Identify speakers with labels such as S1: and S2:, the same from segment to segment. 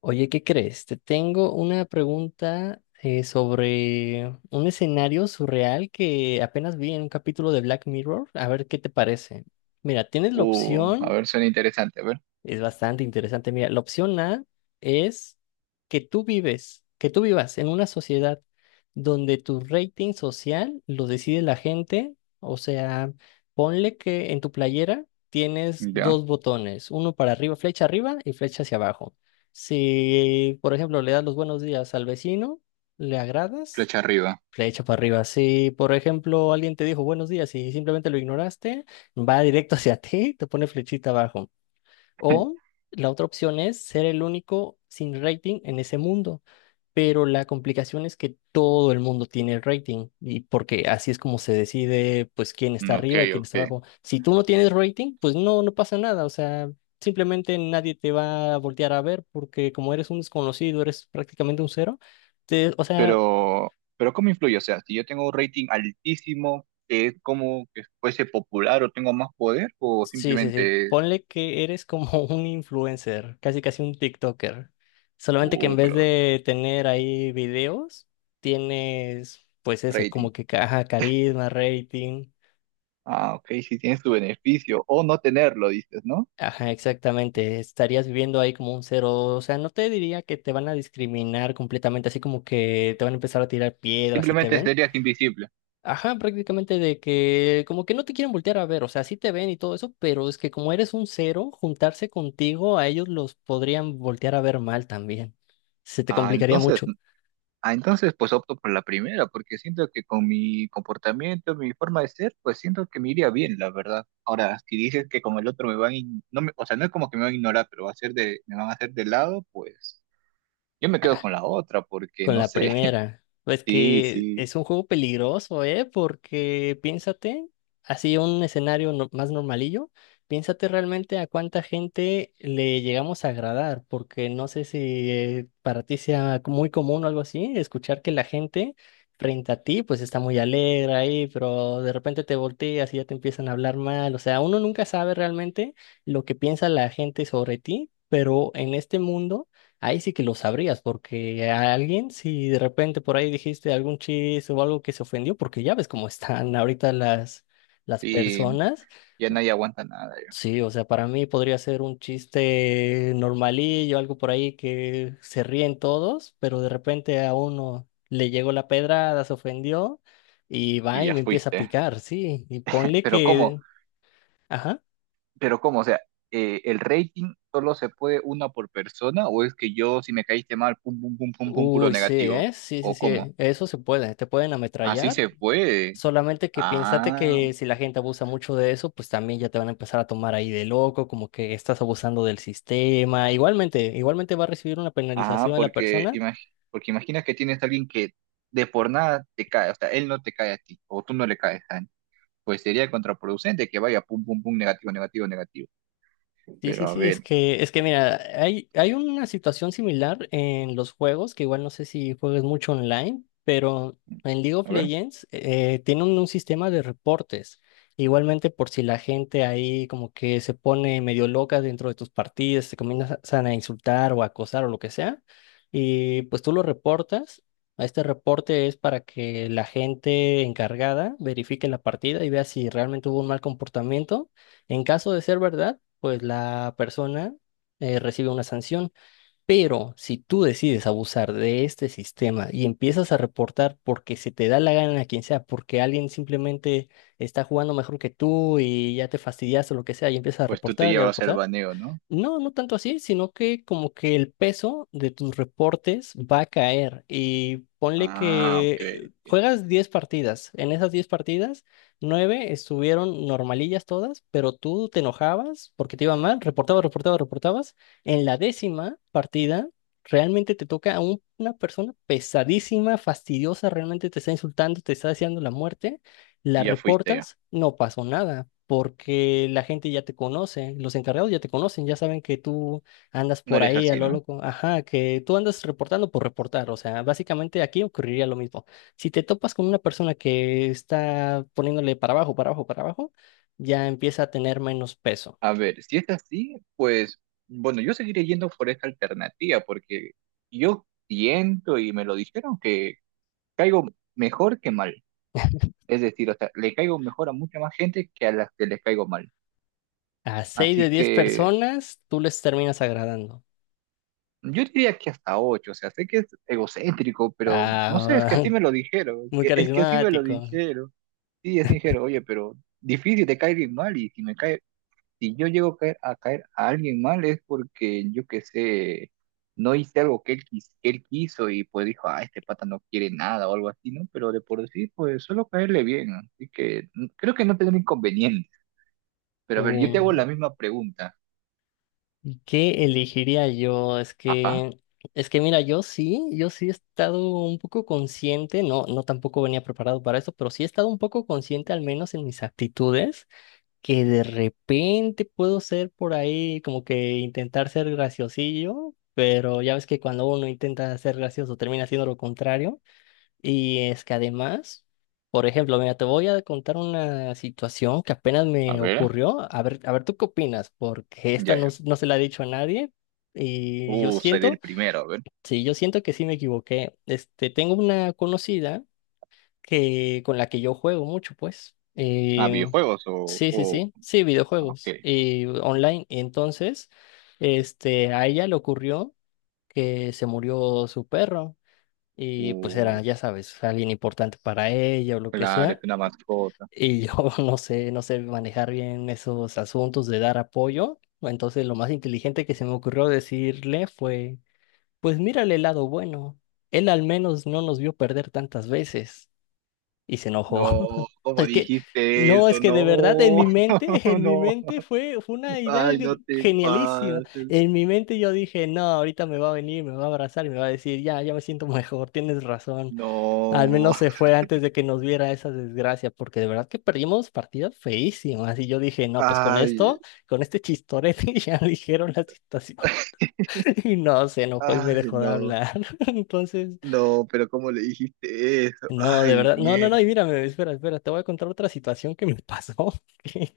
S1: Oye, ¿qué crees? Te tengo una pregunta sobre un escenario surreal que apenas vi en un capítulo de Black Mirror. A ver qué te parece. Mira, tienes la
S2: Uh, a
S1: opción
S2: ver, suena interesante, a ver.
S1: es bastante interesante. Mira, la opción A es que tú vives, que tú vivas en una sociedad donde tu rating social lo decide la gente. O sea, ponle que en tu playera tienes
S2: Ya,
S1: dos botones, uno para arriba, flecha arriba y flecha hacia abajo. Si, por ejemplo, le das los buenos días al vecino, le agradas,
S2: flecha arriba.
S1: flecha para arriba. Si, por ejemplo, alguien te dijo buenos días y simplemente lo ignoraste, va directo hacia ti, te pone flechita abajo. O la otra opción es ser el único sin rating en ese mundo, pero la complicación es que todo el mundo tiene rating y porque así es como se decide pues quién
S2: Mm,
S1: está
S2: ok,
S1: arriba y quién
S2: ok.
S1: está abajo. Si tú no tienes rating, pues no, no pasa nada, o sea, simplemente nadie te va a voltear a ver porque como eres un desconocido, eres prácticamente un cero. O sea,
S2: Pero ¿cómo influye? O sea, si yo tengo un rating altísimo, ¿es como que fuese popular o tengo más poder? ¿O
S1: sí, sí, sí.
S2: simplemente es,
S1: Ponle que eres como un influencer, casi casi un TikToker. Solamente que en vez
S2: pero
S1: de tener ahí videos, tienes pues ese,
S2: rating?
S1: como que ajá, carisma, rating.
S2: Ah, ok, si tienes tu beneficio o no tenerlo, dices, ¿no?
S1: Ajá, exactamente. Estarías viviendo ahí como un cero. O sea, no te diría que te van a discriminar completamente, así como que te van a empezar a tirar piedras y te
S2: Simplemente
S1: ven.
S2: serías invisible.
S1: Ajá, prácticamente de que como que no te quieren voltear a ver, o sea, sí te ven y todo eso, pero es que como eres un cero, juntarse contigo a ellos los podrían voltear a ver mal también. Se te
S2: Ah,
S1: complicaría
S2: entonces.
S1: mucho.
S2: Ah, entonces pues opto por la primera, porque siento que con mi comportamiento, mi forma de ser, pues siento que me iría bien, la verdad. Ahora, si dices que con el otro me van, no me, o sea, no es como que me van a ignorar, pero va a ser de, me van a hacer de lado, pues yo me quedo con la otra, porque
S1: Con
S2: no
S1: la
S2: sé.
S1: primera. Pues
S2: Sí,
S1: que
S2: sí,
S1: es un juego peligroso, ¿eh? Porque piénsate, así un escenario más normalillo, piénsate realmente a cuánta gente le llegamos a agradar, porque no sé si para ti sea muy común o algo así, escuchar que la gente frente a ti pues está muy alegre ahí, pero de repente te volteas y ya te empiezan a hablar mal. O sea, uno nunca sabe realmente lo que piensa la gente sobre ti, pero en este mundo ahí sí que lo sabrías, porque a alguien, si de repente por ahí dijiste algún chiste o algo que se ofendió, porque ya ves cómo están ahorita las
S2: sí,
S1: personas.
S2: ya nadie aguanta nada, ya,
S1: Sí, o sea, para mí podría ser un chiste normalillo, algo por ahí que se ríen todos, pero de repente a uno le llegó la pedrada, se ofendió y va
S2: y
S1: y
S2: ya
S1: me empieza a
S2: fuiste.
S1: picar, sí. Y ponle
S2: Pero cómo,
S1: que, ajá.
S2: pero cómo, o sea, ¿el rating solo se puede una por persona o es que yo si me caíste mal, pum, pum, pum, pum, pum, puro
S1: Uy, sí,
S2: negativo?
S1: ¿eh? Sí, sí,
S2: ¿O
S1: sí.
S2: cómo?
S1: Eso se puede. Te pueden
S2: Así
S1: ametrallar.
S2: se puede.
S1: Solamente que piénsate
S2: Ah,
S1: que si la gente abusa mucho de eso, pues también ya te van a empezar a tomar ahí de loco, como que estás abusando del sistema. Igualmente, igualmente va a recibir una
S2: ah,
S1: penalización a la
S2: porque,
S1: persona.
S2: porque imaginas que tienes a alguien que de por nada te cae, o sea, él no te cae a ti, o tú no le caes a él. Pues sería contraproducente que vaya pum, pum, pum, negativo, negativo, negativo.
S1: Sí,
S2: Pero
S1: sí, sí, es que mira, hay una situación similar en los juegos, que igual no sé si juegues mucho online, pero en League of
S2: a ver,
S1: Legends tienen un sistema de reportes. Igualmente por si la gente ahí como que se pone medio loca dentro de tus partidas, se comienzan a insultar o a acosar o lo que sea, y pues tú lo reportas. Este reporte es para que la gente encargada verifique la partida y vea si realmente hubo un mal comportamiento. En caso de ser verdad, pues la persona recibe una sanción, pero si tú decides abusar de este sistema y empiezas a reportar porque se te da la gana a quien sea, porque alguien simplemente está jugando mejor que tú y ya te fastidiaste o lo que sea y empiezas a
S2: pues tú te
S1: reportar y a
S2: llevas el
S1: reportar,
S2: baneo, ¿no?
S1: no, no tanto así, sino que como que el peso de tus reportes va a caer y ponle
S2: Ah, ok,
S1: que
S2: ok.
S1: juegas 10 partidas. En esas 10 partidas, 9 estuvieron normalillas todas, pero tú te enojabas porque te iba mal, reportabas, reportabas, reportabas. En la décima partida, realmente te toca a una persona pesadísima, fastidiosa, realmente te está insultando, te está deseando la muerte, la
S2: Y ya fuiste ya.
S1: reportas, no pasó nada, porque la gente ya te conoce, los encargados ya te conocen, ya saben que tú andas
S2: No
S1: por
S2: eres
S1: ahí a
S2: así,
S1: lo
S2: ¿no?
S1: loco, ajá, que tú andas reportando por reportar, o sea, básicamente aquí ocurriría lo mismo. Si te topas con una persona que está poniéndole para abajo, para abajo, para abajo, ya empieza a tener menos peso.
S2: A ver, si es así, pues, bueno, yo seguiré yendo por esta alternativa, porque yo siento y me lo dijeron que caigo mejor que mal. Es decir, o sea, le caigo mejor a mucha más gente que a las que les caigo mal.
S1: A 6 de
S2: Así
S1: diez
S2: que
S1: personas, tú les terminas agradando.
S2: yo diría que hasta 8, o sea, sé que es egocéntrico, pero no sé, es
S1: Ah,
S2: que así me lo dijeron,
S1: muy
S2: es que así me lo
S1: carismático.
S2: dijeron. Sí, así dijeron, oye, pero difícil te cae alguien mal y si me cae, si yo llego a caer a alguien mal es porque yo qué sé, no hice algo que él, que él quiso y pues dijo, ah, este pata no quiere nada o algo así, ¿no? Pero de por sí, pues solo caerle bien, así que mm, creo que no tendrá inconveniente. Pero a ver, yo te hago la misma pregunta.
S1: ¿Y qué elegiría yo?
S2: Ajá,
S1: Es que mira, yo sí, yo sí he estado un poco consciente, no, no tampoco venía preparado para eso, pero sí he estado un poco consciente, al menos en mis actitudes, que de repente puedo ser por ahí, como que intentar ser graciosillo, pero ya ves que cuando uno intenta ser gracioso termina siendo lo contrario. Y es que además, por ejemplo, mira, te voy a contar una situación que apenas
S2: a
S1: me
S2: ver,
S1: ocurrió. A ver, ¿tú qué opinas? Porque esta
S2: ya,
S1: no,
S2: ya.
S1: no se la he dicho a nadie. Y yo
S2: Seré el
S1: siento,
S2: primero, a ver.
S1: sí, yo siento que sí me equivoqué. Este, tengo una conocida que, con la que yo juego mucho, pues.
S2: Ah, videojuegos o,
S1: Sí, sí,
S2: o,
S1: sí. Sí,
S2: Ah, ok.
S1: videojuegos. Y online. Y entonces, este, a ella le ocurrió que se murió su perro. Y pues
S2: Uh,
S1: era, ya sabes, alguien importante para ella o lo que
S2: claro, es
S1: sea.
S2: una mascota.
S1: Y yo no sé, no sé manejar bien esos asuntos de dar apoyo. Entonces lo más inteligente que se me ocurrió decirle fue, pues mírale el lado bueno. Él al menos no nos vio perder tantas veces. Y se enojó.
S2: No, ¿cómo
S1: Es que,
S2: dijiste
S1: no,
S2: eso?
S1: es que de verdad
S2: No,
S1: en mi
S2: no.
S1: mente fue una idea
S2: Ay, no te
S1: genialísima.
S2: pases.
S1: En mi mente yo dije, no, ahorita me va a venir, me va a abrazar y me va a decir, ya, ya me siento mejor, tienes razón. Al
S2: No.
S1: menos se fue antes de que nos viera esa desgracia, porque de verdad que perdimos partidas feísimas. Y yo dije, no, pues con
S2: Ay,
S1: esto, con este chistorete ya dijeron la situación. Y no, se enojó y me
S2: ay,
S1: dejó de
S2: no.
S1: hablar. Entonces,
S2: No, pero ¿cómo le dijiste eso?
S1: no, de
S2: Ay,
S1: verdad, no, no,
S2: mierda.
S1: no, y mírame, espera, espera, te voy a contar otra situación que me pasó.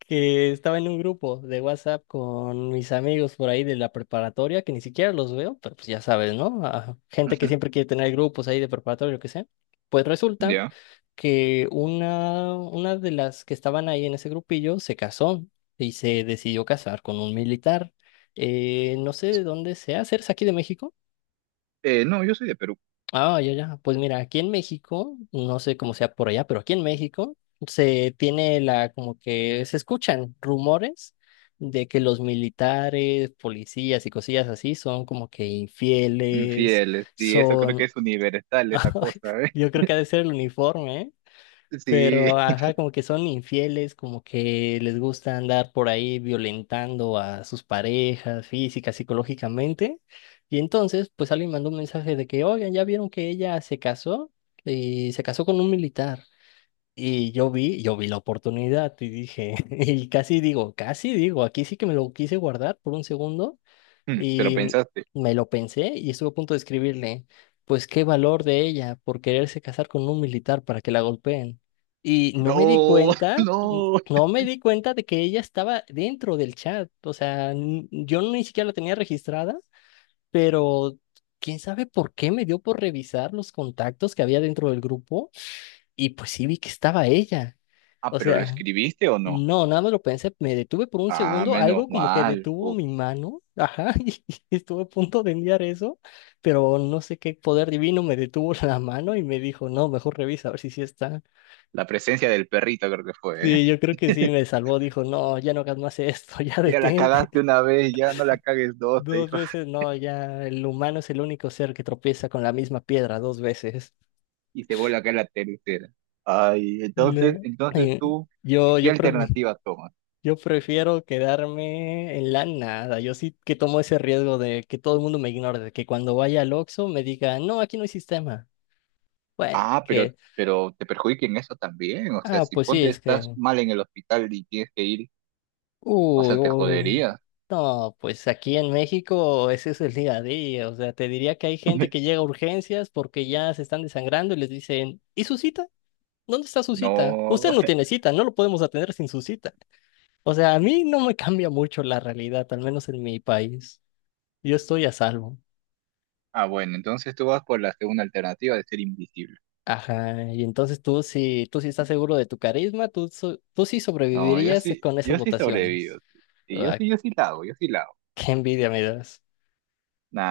S1: Que estaba en un grupo de WhatsApp con mis amigos por ahí de la preparatoria, que ni siquiera los veo, pero pues ya sabes, ¿no? Ah, gente que
S2: Ujú.
S1: siempre quiere tener grupos ahí de preparatoria, lo que sea. Pues resulta
S2: Ya.
S1: que una de las que estaban ahí en ese grupillo se casó y se decidió casar con un militar. No sé de dónde sea, ¿eres aquí de México?
S2: No, yo soy de Perú.
S1: Ah, ya, ya. Pues mira, aquí en México, no sé cómo sea por allá, pero aquí en México se tiene la, como que se escuchan rumores de que los militares, policías y cosillas así son como que infieles,
S2: Infieles, sí, eso creo que
S1: son,
S2: es universal, esa cosa, ¿eh?
S1: yo creo que ha de ser el uniforme, ¿eh?
S2: Sí,
S1: Pero, ajá, como que son infieles, como que les gusta andar por ahí violentando a sus parejas física, psicológicamente. Y entonces, pues alguien mandó un mensaje de que, oigan, ya vieron que ella se casó y se casó con un militar. Y yo vi la oportunidad y dije, y casi digo, aquí sí que me lo quise guardar por un segundo
S2: pero
S1: y
S2: pensaste.
S1: me lo pensé y estuve a punto de escribirle, pues qué valor de ella por quererse casar con un militar para que la golpeen. Y no me di
S2: No,
S1: cuenta,
S2: no.
S1: no me di cuenta de que ella estaba dentro del chat. O sea, yo ni siquiera la tenía registrada, pero quién sabe por qué me dio por revisar los contactos que había dentro del grupo y pues sí vi que estaba ella.
S2: Ah,
S1: O
S2: pero ¿lo
S1: sea,
S2: escribiste o no?
S1: no, nada más lo pensé, me detuve por un
S2: Ah,
S1: segundo,
S2: menos
S1: algo como que
S2: mal.
S1: detuvo
S2: Uf,
S1: mi mano, ajá, y estuve a punto de enviar eso, pero no sé qué poder divino me detuvo la mano y me dijo, no, mejor revisa a ver si sí está.
S2: la presencia del perrito creo que fue, ¿eh?
S1: Sí, yo creo que sí me salvó, dijo, no, ya no hagas más esto, ya
S2: Ya la
S1: detente.
S2: cagaste una vez, ya no la cagues dos, te
S1: Dos
S2: dijo.
S1: veces, no, ya el humano es el único ser que tropieza con la misma piedra dos veces.
S2: Y te vuelve a caer la tercera. Ay, entonces,
S1: No.
S2: entonces
S1: eh,
S2: tú, ¿qué,
S1: Yo,
S2: qué
S1: yo prefiero.
S2: alternativa tomas?
S1: Yo prefiero quedarme en la nada. Yo sí que tomo ese riesgo de que todo el mundo me ignore, de que cuando vaya al Oxxo me diga, no, aquí no hay sistema. Bueno,
S2: Ah,
S1: que,
S2: pero te perjudica en eso también. O sea,
S1: ah,
S2: si
S1: pues sí,
S2: ponte
S1: es
S2: estás
S1: que,
S2: mal en el hospital y tienes que ir, o
S1: uy,
S2: sea, te
S1: uy,
S2: jodería.
S1: no, pues aquí en México ese es el día a día. O sea, te diría que hay gente que llega a urgencias porque ya se están desangrando y les dicen, ¿y su cita? ¿Dónde está su cita? Usted
S2: No.
S1: no tiene cita, no lo podemos atender sin su cita. O sea, a mí no me cambia mucho la realidad, al menos en mi país. Yo estoy a salvo.
S2: Ah, bueno, entonces tú vas por la segunda alternativa de ser invisible.
S1: Ajá, y entonces tú sí estás seguro de tu carisma, tú, tú sí
S2: No, yo
S1: sobrevivirías
S2: sí,
S1: con esas
S2: yo sí
S1: votaciones.
S2: sobrevivo. Sí, yo
S1: Ah,
S2: sí, yo sí la hago, yo sí la hago.
S1: qué envidia me das.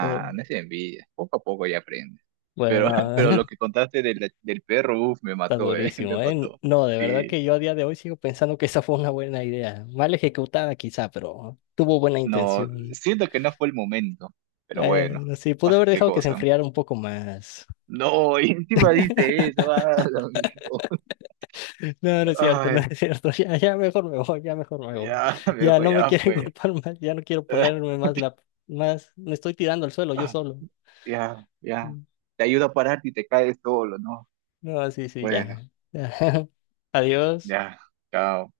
S1: Oh,
S2: no es envidia. Poco a poco ya aprendes. Pero,
S1: bueno,
S2: pero lo que contaste del, del perro, uff, me
S1: está
S2: mató, me
S1: durísimo, ¿eh?
S2: mató.
S1: No, de verdad
S2: Sí,
S1: que yo a día de hoy sigo pensando que esa fue una buena idea. Mal ejecutada quizá, pero tuvo buena
S2: no,
S1: intención.
S2: siento que no fue el momento. Pero bueno,
S1: Bueno, sí, pude
S2: pasa
S1: haber
S2: qué
S1: dejado que se
S2: cosa.
S1: enfriara un poco más.
S2: No, y encima dice eso. Ah, lo mismo.
S1: No, no es cierto, no
S2: Ay,
S1: es cierto. Ya, ya mejor me voy, ya mejor me voy.
S2: ya,
S1: Ya
S2: viejo,
S1: no me
S2: ya
S1: quieren
S2: fue.
S1: contar más, ya no quiero ponerme más la, más, me estoy tirando al suelo yo
S2: Ah,
S1: solo.
S2: ya, ya.
S1: Mm.
S2: Te ayuda a pararte y te caes solo, ¿no?
S1: No, sí, sí,
S2: Bueno,
S1: ya. Adiós.
S2: ya, chao.